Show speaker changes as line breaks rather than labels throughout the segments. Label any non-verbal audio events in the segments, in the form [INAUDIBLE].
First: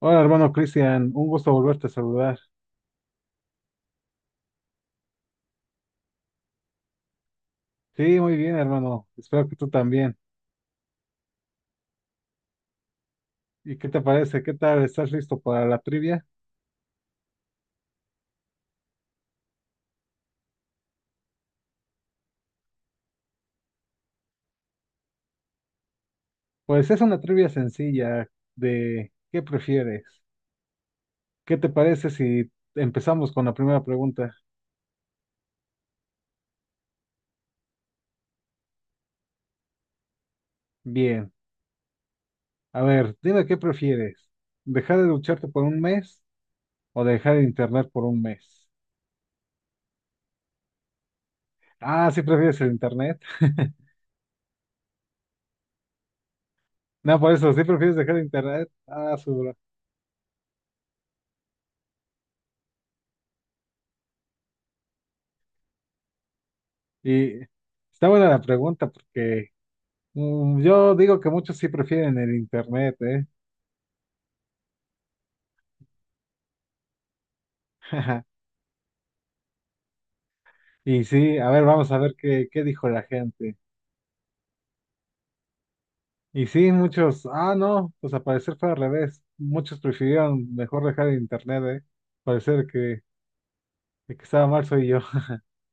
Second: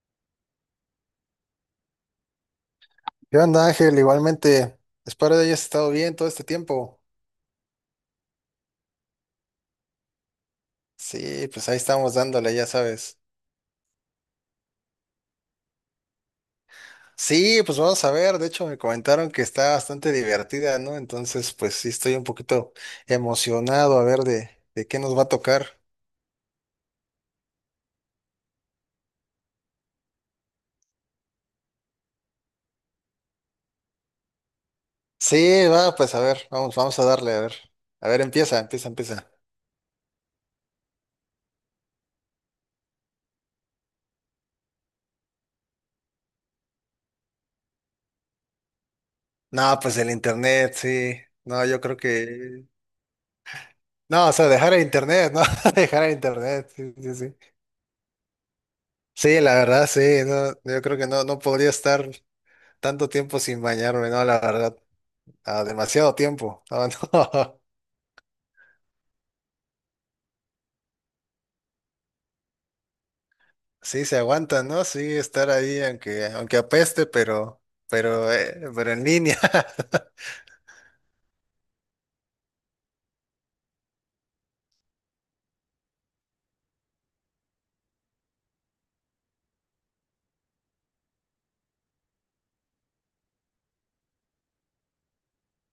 Hola, hermano Cristian, un gusto volverte a saludar.
¿Qué onda, Ángel? Igualmente, espero que hayas estado bien todo este tiempo.
Sí, muy bien, hermano. Espero que tú también.
Sí, pues ahí estamos dándole, ya sabes.
¿Y qué te parece? ¿Qué tal? ¿Estás listo para la trivia?
Sí, pues vamos a ver, de hecho me comentaron que está bastante divertida, ¿no? Entonces, pues sí, estoy un poquito emocionado a ver de qué nos va a tocar.
Pues es una trivia sencilla de ¿qué prefieres? ¿Qué te parece si empezamos con la primera pregunta?
Sí, va, pues a ver, vamos, vamos a darle, a ver. A ver, empieza, empieza, empieza.
Bien. A ver, dime qué prefieres. ¿Dejar de ducharte por un mes o dejar el internet por un mes?
No, pues el internet, sí. No, yo creo
Ah, sí prefieres
que.
el internet. [LAUGHS]
No, o sea, dejar el internet, ¿no? [LAUGHS] Dejar el internet, sí, sí,
No, por
sí.
eso, sí prefieres dejar el internet. Ah, su
Sí,
bro.
la verdad, sí, no, yo creo que no podría estar. Tanto tiempo sin bañarme, no, la verdad, demasiado tiempo. [LAUGHS]
Y
No.
está buena la pregunta porque yo digo que muchos sí prefieren el internet, ¿eh?
Sí, se aguanta, ¿no? Sí, estar ahí, aunque apeste, pero, pero,
[LAUGHS]
eh, pero en línea. [LAUGHS]
Y sí, a ver, vamos a ver qué dijo la gente. Y sí, muchos, no, pues al parecer fue al revés. Muchos prefirieron mejor dejar el internet, ¿eh? Parecer que el que estaba mal soy yo.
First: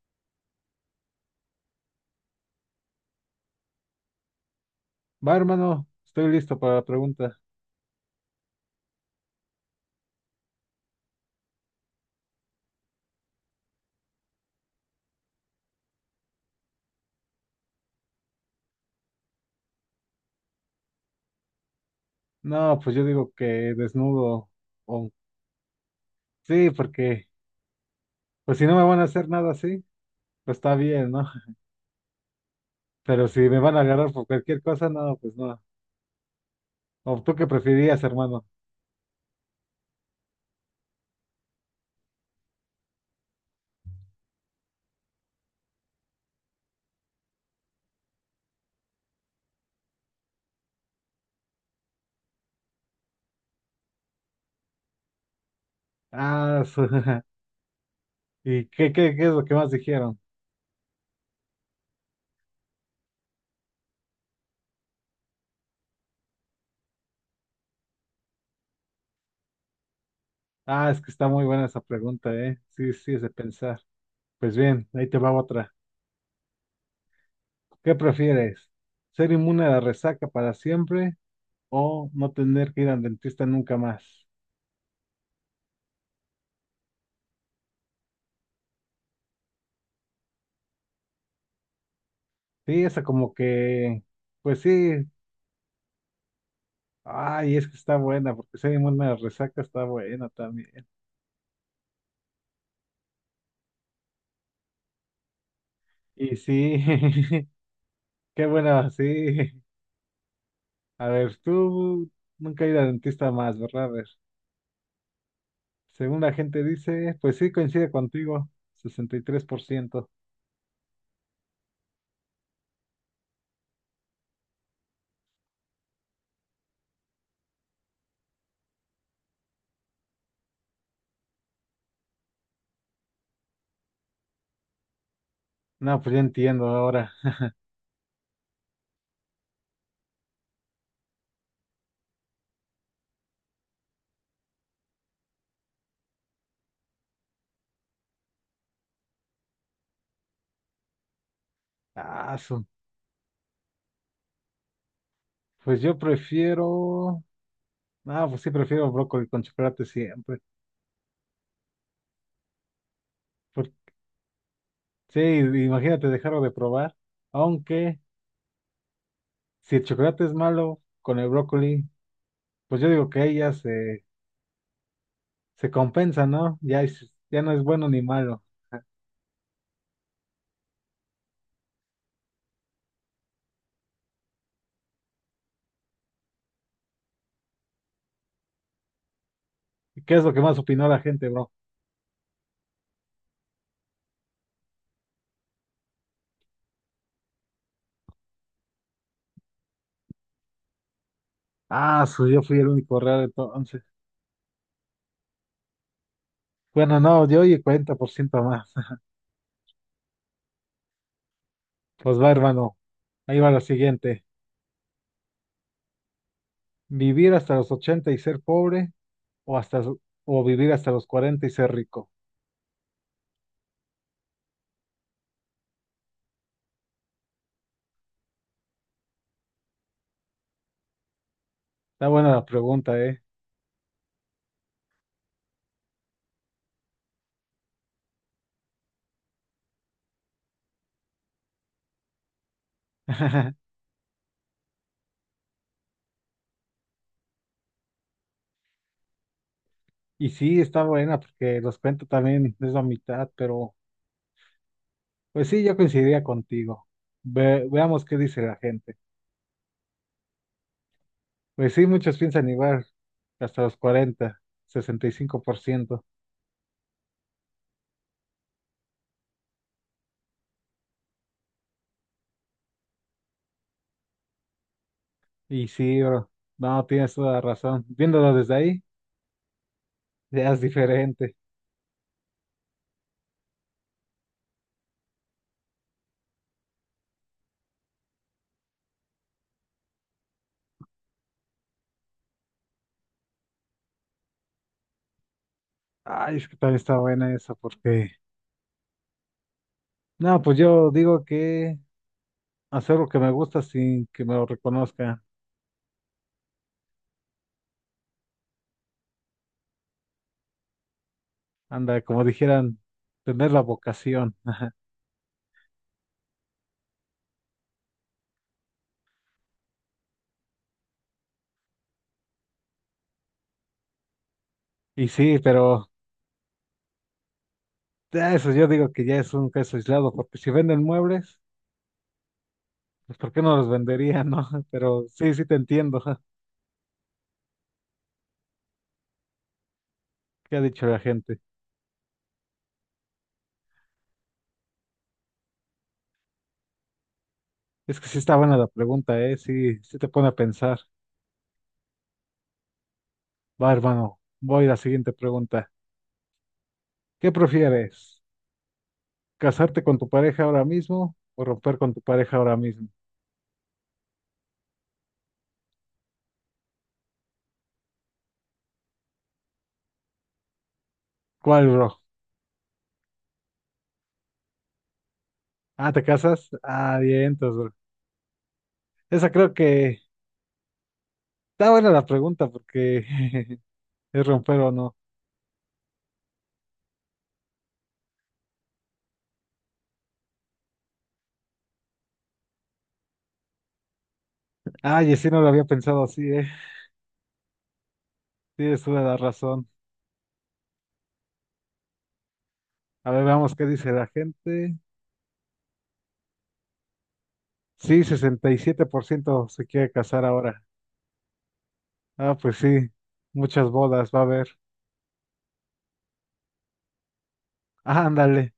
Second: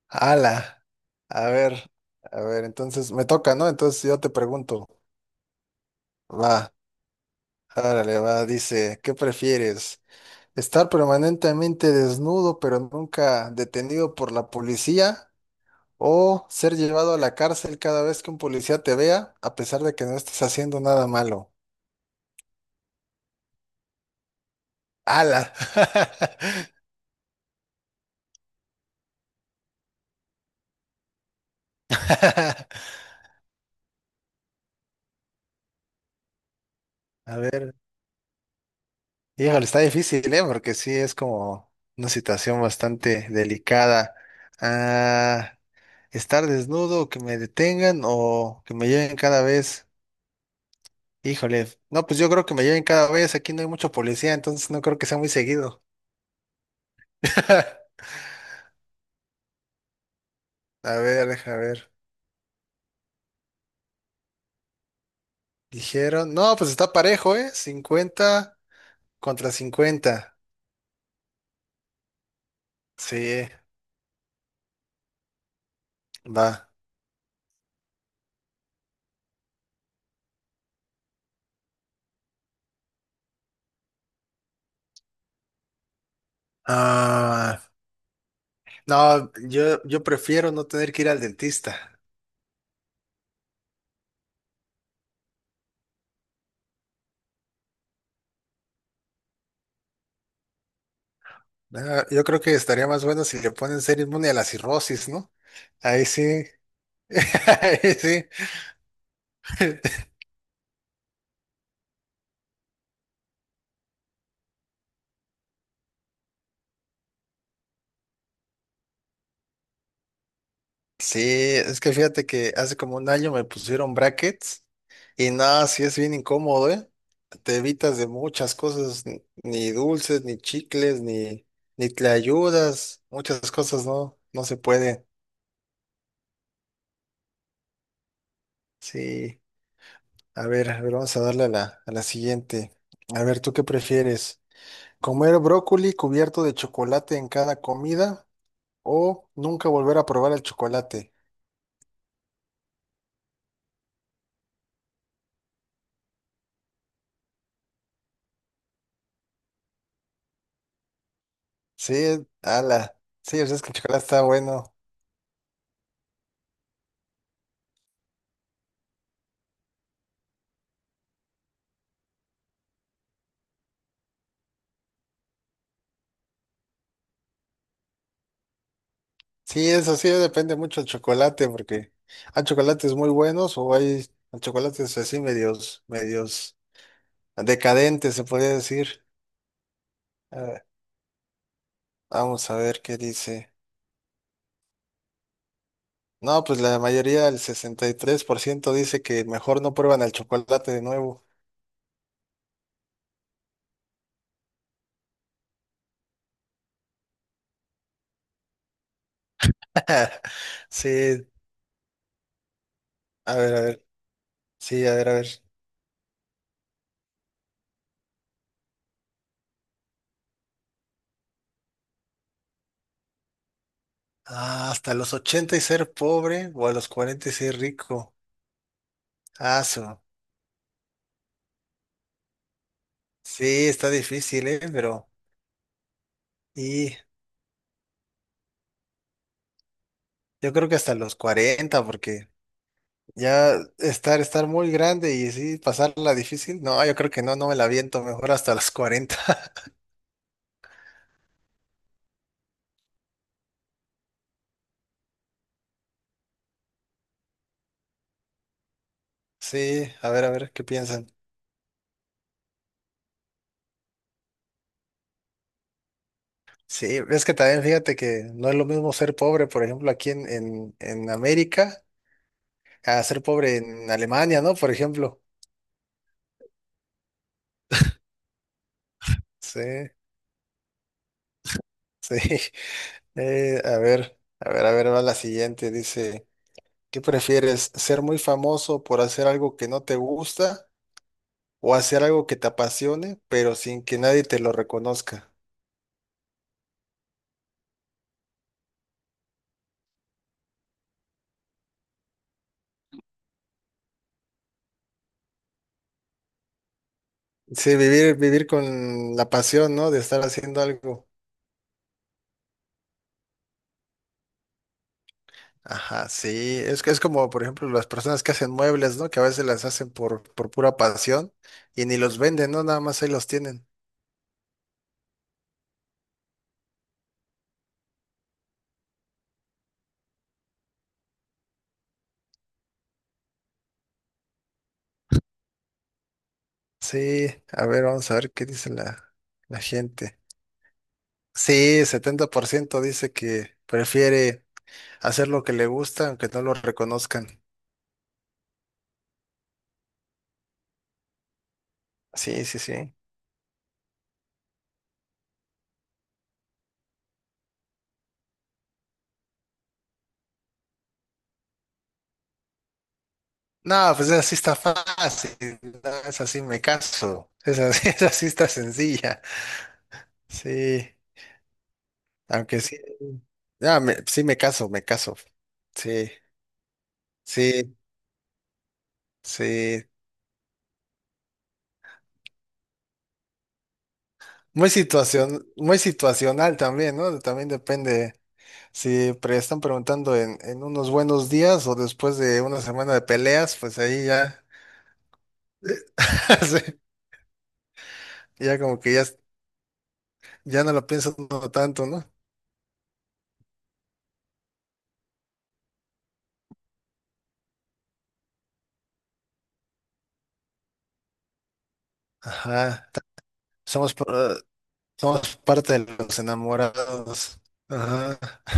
Ala. A ver, a ver, entonces me toca, ¿no? Entonces yo te pregunto,
[LAUGHS] Va, hermano, estoy listo
va,
para la pregunta.
árale, va, dice, ¿qué prefieres? ¿Estar permanentemente desnudo, pero nunca detenido por la policía? O ser llevado a la cárcel cada vez que un policía te vea, a pesar de que no estés haciendo nada malo.
No, pues yo digo que desnudo. o-
¡Hala!
sí, porque, pues si no me van a hacer nada así, pues está bien, ¿no?
[LAUGHS]
[LAUGHS] Pero si me van a agarrar por cualquier cosa, no, pues no. ¿O tú
A
qué
ver,
preferirías, hermano?
híjole, está difícil, ¿eh? Porque sí es como una situación bastante delicada. Ah, Estar desnudo, que me detengan o que me lleven cada vez. Híjole, no, pues yo creo que me lleven cada vez. Aquí no hay mucho policía, entonces no creo que sea muy seguido.
Ah, su- [LAUGHS]
[LAUGHS]
¿Y qué es lo que más dijeron?
A ver, deja ver. Dijeron, no, pues está parejo, ¿eh? 50-50.
Ah, es que está muy buena esa pregunta, ¿eh? Sí, sí, es de
Sí,
pensar. Pues bien, ahí te va otra.
va.
¿Qué prefieres? ¿Ser inmune a la resaca para siempre o no tener que ir al dentista nunca más?
Ah, no, yo prefiero no tener que ir al dentista.
Sí, esa como que, pues sí, ay, es que está buena, porque ser inmune a la resaca está buena también.
Yo creo que estaría más bueno si le ponen ser inmune a la cirrosis, ¿no? Ahí
Y
sí.
sí, [LAUGHS]
[LAUGHS] Ahí sí.
qué buena, sí.
[LAUGHS]
A ver, tú nunca ir al dentista más, ¿verdad? A ver. Según la gente dice, pues sí coincide contigo, sesenta y tres por ciento.
Sí, es que fíjate que hace como un año me pusieron brackets y nada, sí es bien incómodo, ¿eh? Te evitas de muchas cosas, ni dulces, ni chicles, ni te ayudas, muchas cosas no se pueden.
No, pues ya entiendo ahora.
Sí. A ver, vamos a darle a la siguiente. A ver, ¿tú qué prefieres? ¿Comer brócoli cubierto de chocolate en cada comida o nunca volver a probar el chocolate?
Ah, su- pues yo prefiero. No, pues sí, prefiero brócoli con chocolate siempre.
Sí, ala. Sí, o sea, es que
Por-
el chocolate está bueno.
Sí, imagínate dejarlo de probar. Aunque si el chocolate es malo con el brócoli, pues yo digo que ahí ya se compensa, ¿no? Ya, ya no es bueno ni malo. [LAUGHS]
Sí, eso sí, depende mucho del chocolate, porque hay chocolates muy buenos o hay chocolates así medios, medios decadentes, se podría decir.
¿Y qué es lo que
A
más
ver,
opinó la gente, bro?
vamos a ver qué dice. No, pues la mayoría, el 63% dice que mejor no prueban el chocolate de nuevo.
Ah, su, yo fui el único raro entonces. Bueno, no, yo y el 40% más. [LAUGHS]
[LAUGHS] Sí,
Pues va, hermano.
a
Ahí va
ver,
la
a ver.
siguiente.
Sí, a ver, a ver.
¿Vivir hasta los 80 y ser pobre o hasta o vivir hasta los 40 y ser rico?
Hasta los 80 y ser pobre o a los 40 y ser rico. Ah, su-
Está buena la pregunta, ¿eh?
Sí, está difícil, ¿eh? Y yo creo que hasta los 40, porque ya
[LAUGHS]
estar muy grande y sí, pasarla difícil. No, yo creo que no me la aviento, mejor hasta los 40. [LAUGHS]
Y sí, está buena porque los cuento también es la mitad, pero pues sí, yo coincidiría contigo. Veamos qué dice la gente.
Sí, a ver, ¿qué piensan?
Pues sí, muchos piensan igual, hasta los 40, 65%.
Sí, es que también fíjate que no es lo mismo ser pobre, por ejemplo, aquí en América, a ser pobre en Alemania, ¿no? Por ejemplo.
Y cinco por ciento. Y sí, bro, no, tienes toda la razón. Viéndolo desde ahí,
Sí,
ya es diferente.
sí. [LAUGHS] A ver, a ver, a ver, va la siguiente. Dice, ¿qué prefieres? ¿Ser muy famoso por hacer algo que no te gusta o hacer algo que te apasione, pero sin que nadie te lo reconozca?
Ay, es que también está buena esa porque no, pues yo digo que hacer lo que me gusta sin que me lo reconozcan.
Sí, vivir, vivir con la pasión, ¿no? De estar haciendo algo.
Anda, como dijeran, tener la vocación. [LAUGHS]
Ajá, sí, es que es como, por ejemplo, las personas que hacen muebles, ¿no? Que a veces las hacen por pura pasión y ni los venden, ¿no? Nada más ahí los tienen.
Y sí, pero ya eso yo digo que ya es un caso aislado, porque si venden muebles, pues ¿por qué no los venderían, no? [LAUGHS] Pero sí, sí te entiendo. [LAUGHS]
Sí, a ver, vamos a ver qué dice la gente.
¿Qué ha dicho la gente?
Sí, 70% dice que prefiere hacer lo que le gusta aunque no lo reconozcan.
Es que sí está buena la pregunta, ¿eh? Sí, sí te pone a pensar.
Sí, sí, sí.
Va, hermano, voy a la siguiente pregunta. ¿Qué prefieres? ¿Casarte con tu pareja ahora mismo o romper con tu pareja ahora mismo?
No, pues así está fácil, no es así me caso, es así, [LAUGHS] esa sí está sencilla. Sí,
¿Cuál, bro?
aunque sí, ya, sí me caso, me caso.
Ah, ¿te
Sí.
casas? Ah, bien, entonces, bro.
Sí,
Esa creo
sí.
que está buena la pregunta porque [LAUGHS] es romper
Muy
o no.
situación, muy situacional también, ¿no? También depende si están preguntando en unos buenos días o después de una semana de peleas, pues ahí ya,
Ay, sí, no lo había pensado así,
[LAUGHS]
¿eh?
sí, ya como
Tienes
que
toda
ya,
la razón.
ya no lo pienso tanto, ¿no?
A ver, veamos qué dice la gente. Sí, 67% se quiere casar ahora. Ah, pues sí,
Ajá.
muchas
Somos, pa-
bodas va a haber.
somos parte de los enamorados.
Ah,
Ajá.
ándale.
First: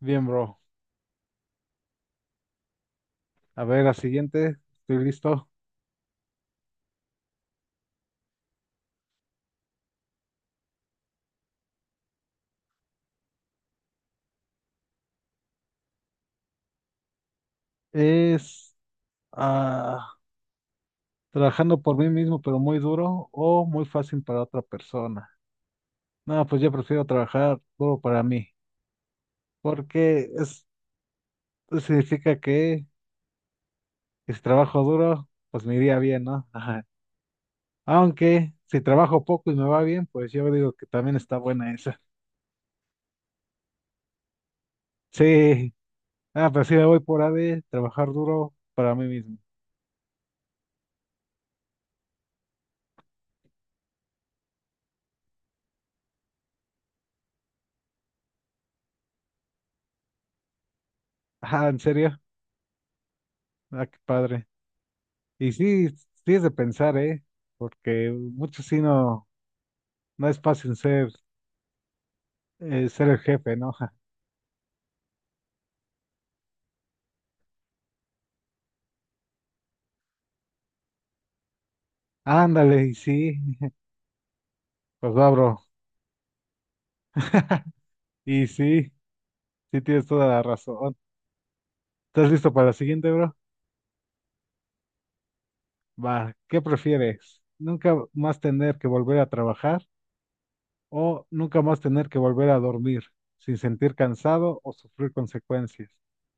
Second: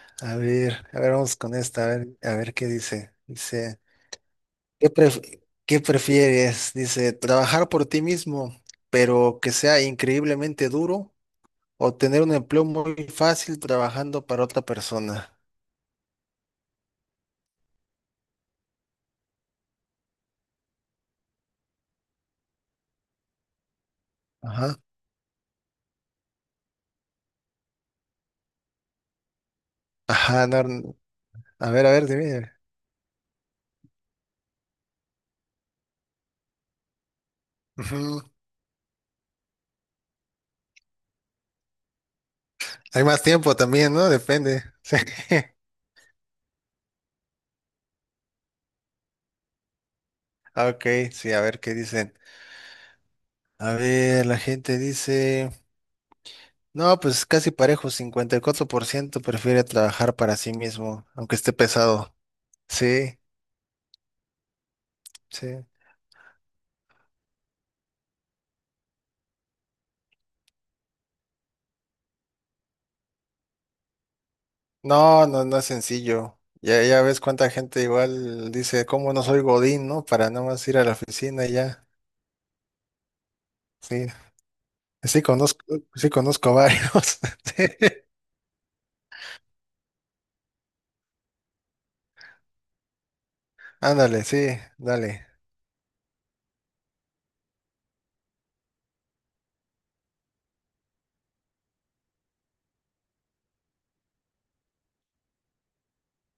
Bien, bro.
A ver, vamos con esta, a ver qué dice.
A
Dice.
ver, la siguiente.
¿Qué
Estoy
pref-
listo.
qué prefieres? Dice, trabajar por ti mismo, pero que sea increíblemente duro, o tener un empleo muy fácil trabajando para otra persona.
Es ah, Trabajando por mí mismo, pero muy duro o muy fácil para otra
Ajá.
persona. No, pues yo prefiero trabajar duro para mí, porque
Ajá, no,
es
a ver,
significa
dime.
que y si trabajo duro, pues me iría bien, ¿no? Ajá.
Ujú.
Aunque si trabajo poco y me va bien, pues yo digo que también está buena esa. [LAUGHS]
Hay más tiempo también, ¿no? Depende. [LAUGHS] Sí.
Sí, pero sí me voy por AD, trabajar duro para mí mismo.
Ok, sí, a ver qué dicen. A ver, la gente dice, no, pues casi parejo, 54% prefiere trabajar para sí mismo, aunque esté
Ajá, ¿en
pesado.
serio?
Sí,
Ah, qué padre. Y
sí.
sí, sí es de pensar, ¿eh? Porque muchos sí no es fácil ser, ser el jefe, ¿no? Ja.
No, no, no es sencillo. Ya ves cuánta gente igual dice, ¿cómo no soy Godín, no? Para nada más ir a la oficina y ya.
Ándale, y sí,
Sí,
pues
sí
va, bro.
conozco, sí conozco varios. [LAUGHS] Sí.
Y sí, sí tienes toda la razón. ¿Estás listo para la siguiente, bro?
Ándale, sí, dale.
Va, ¿qué prefieres? ¿Nunca más tener que volver a trabajar o nunca más tener que volver a dormir sin sentir cansado o sufrir consecuencias?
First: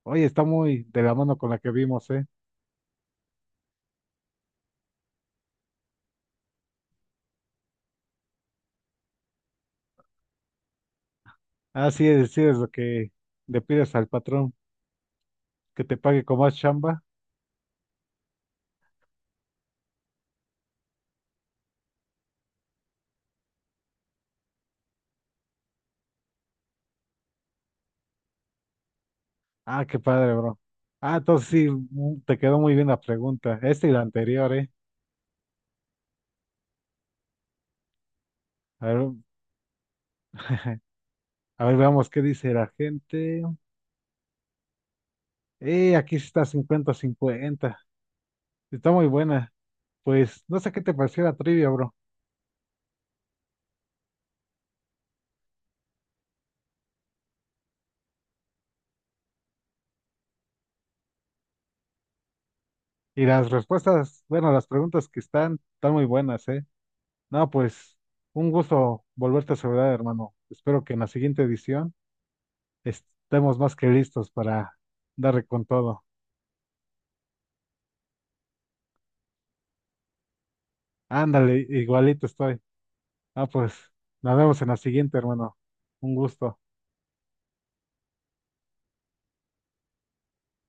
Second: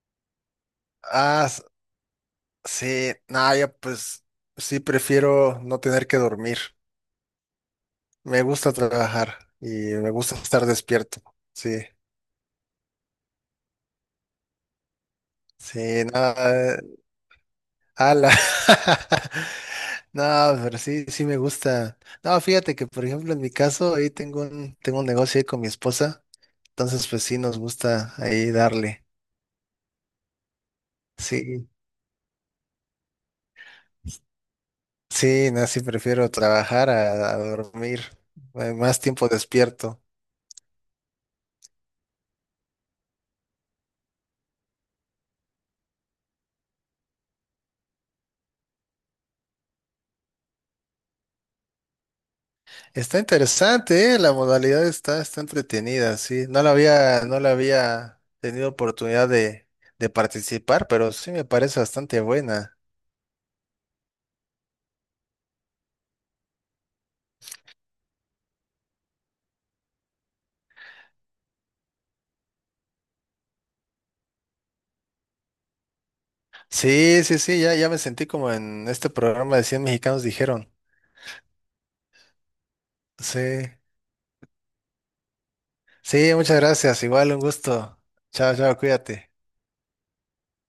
Oye, está muy de la mano
Ah,
con la
s-
que vimos, ¿eh?
sí, nada, ya pues sí prefiero no tener que dormir. Me gusta trabajar y me gusta estar despierto. Sí,
Ah, sí, es lo que le pides al patrón, que te
sí,
pague con más
nada.
chamba.
Ala. [LAUGHS] No, pero sí, sí me gusta. No, fíjate que, por ejemplo, en mi caso, ahí tengo un negocio ahí con mi esposa, entonces pues sí nos gusta ahí darle.
Ah, qué padre, bro. Ah, entonces
Sí,
sí, te quedó muy bien la pregunta. Esta y la anterior, ¿eh?
sí, no, sí prefiero trabajar a dormir,
A
más
ver,
tiempo despierto.
a ver, veamos qué dice la gente. Aquí sí está cincuenta cincuenta. Está muy buena. Pues no sé qué te pareció la trivia, bro.
Está interesante, ¿eh? La modalidad está entretenida, sí. No la había tenido oportunidad de participar, pero sí me parece bastante buena.
Y las respuestas, bueno, las preguntas que están, están muy buenas, ¿eh? No, pues un gusto volverte a saludar, hermano. Espero que en la siguiente edición estemos más que listos para darle con todo.
Sí, sí, sí, ya me sentí como en este programa de 100 mexicanos dijeron.
Ándale, igualito estoy.
Sí,
Ah, pues nos vemos en la siguiente, hermano. Un
sí, muchas
gusto.
gracias. Igual un gusto. Chao, chao, cuídate.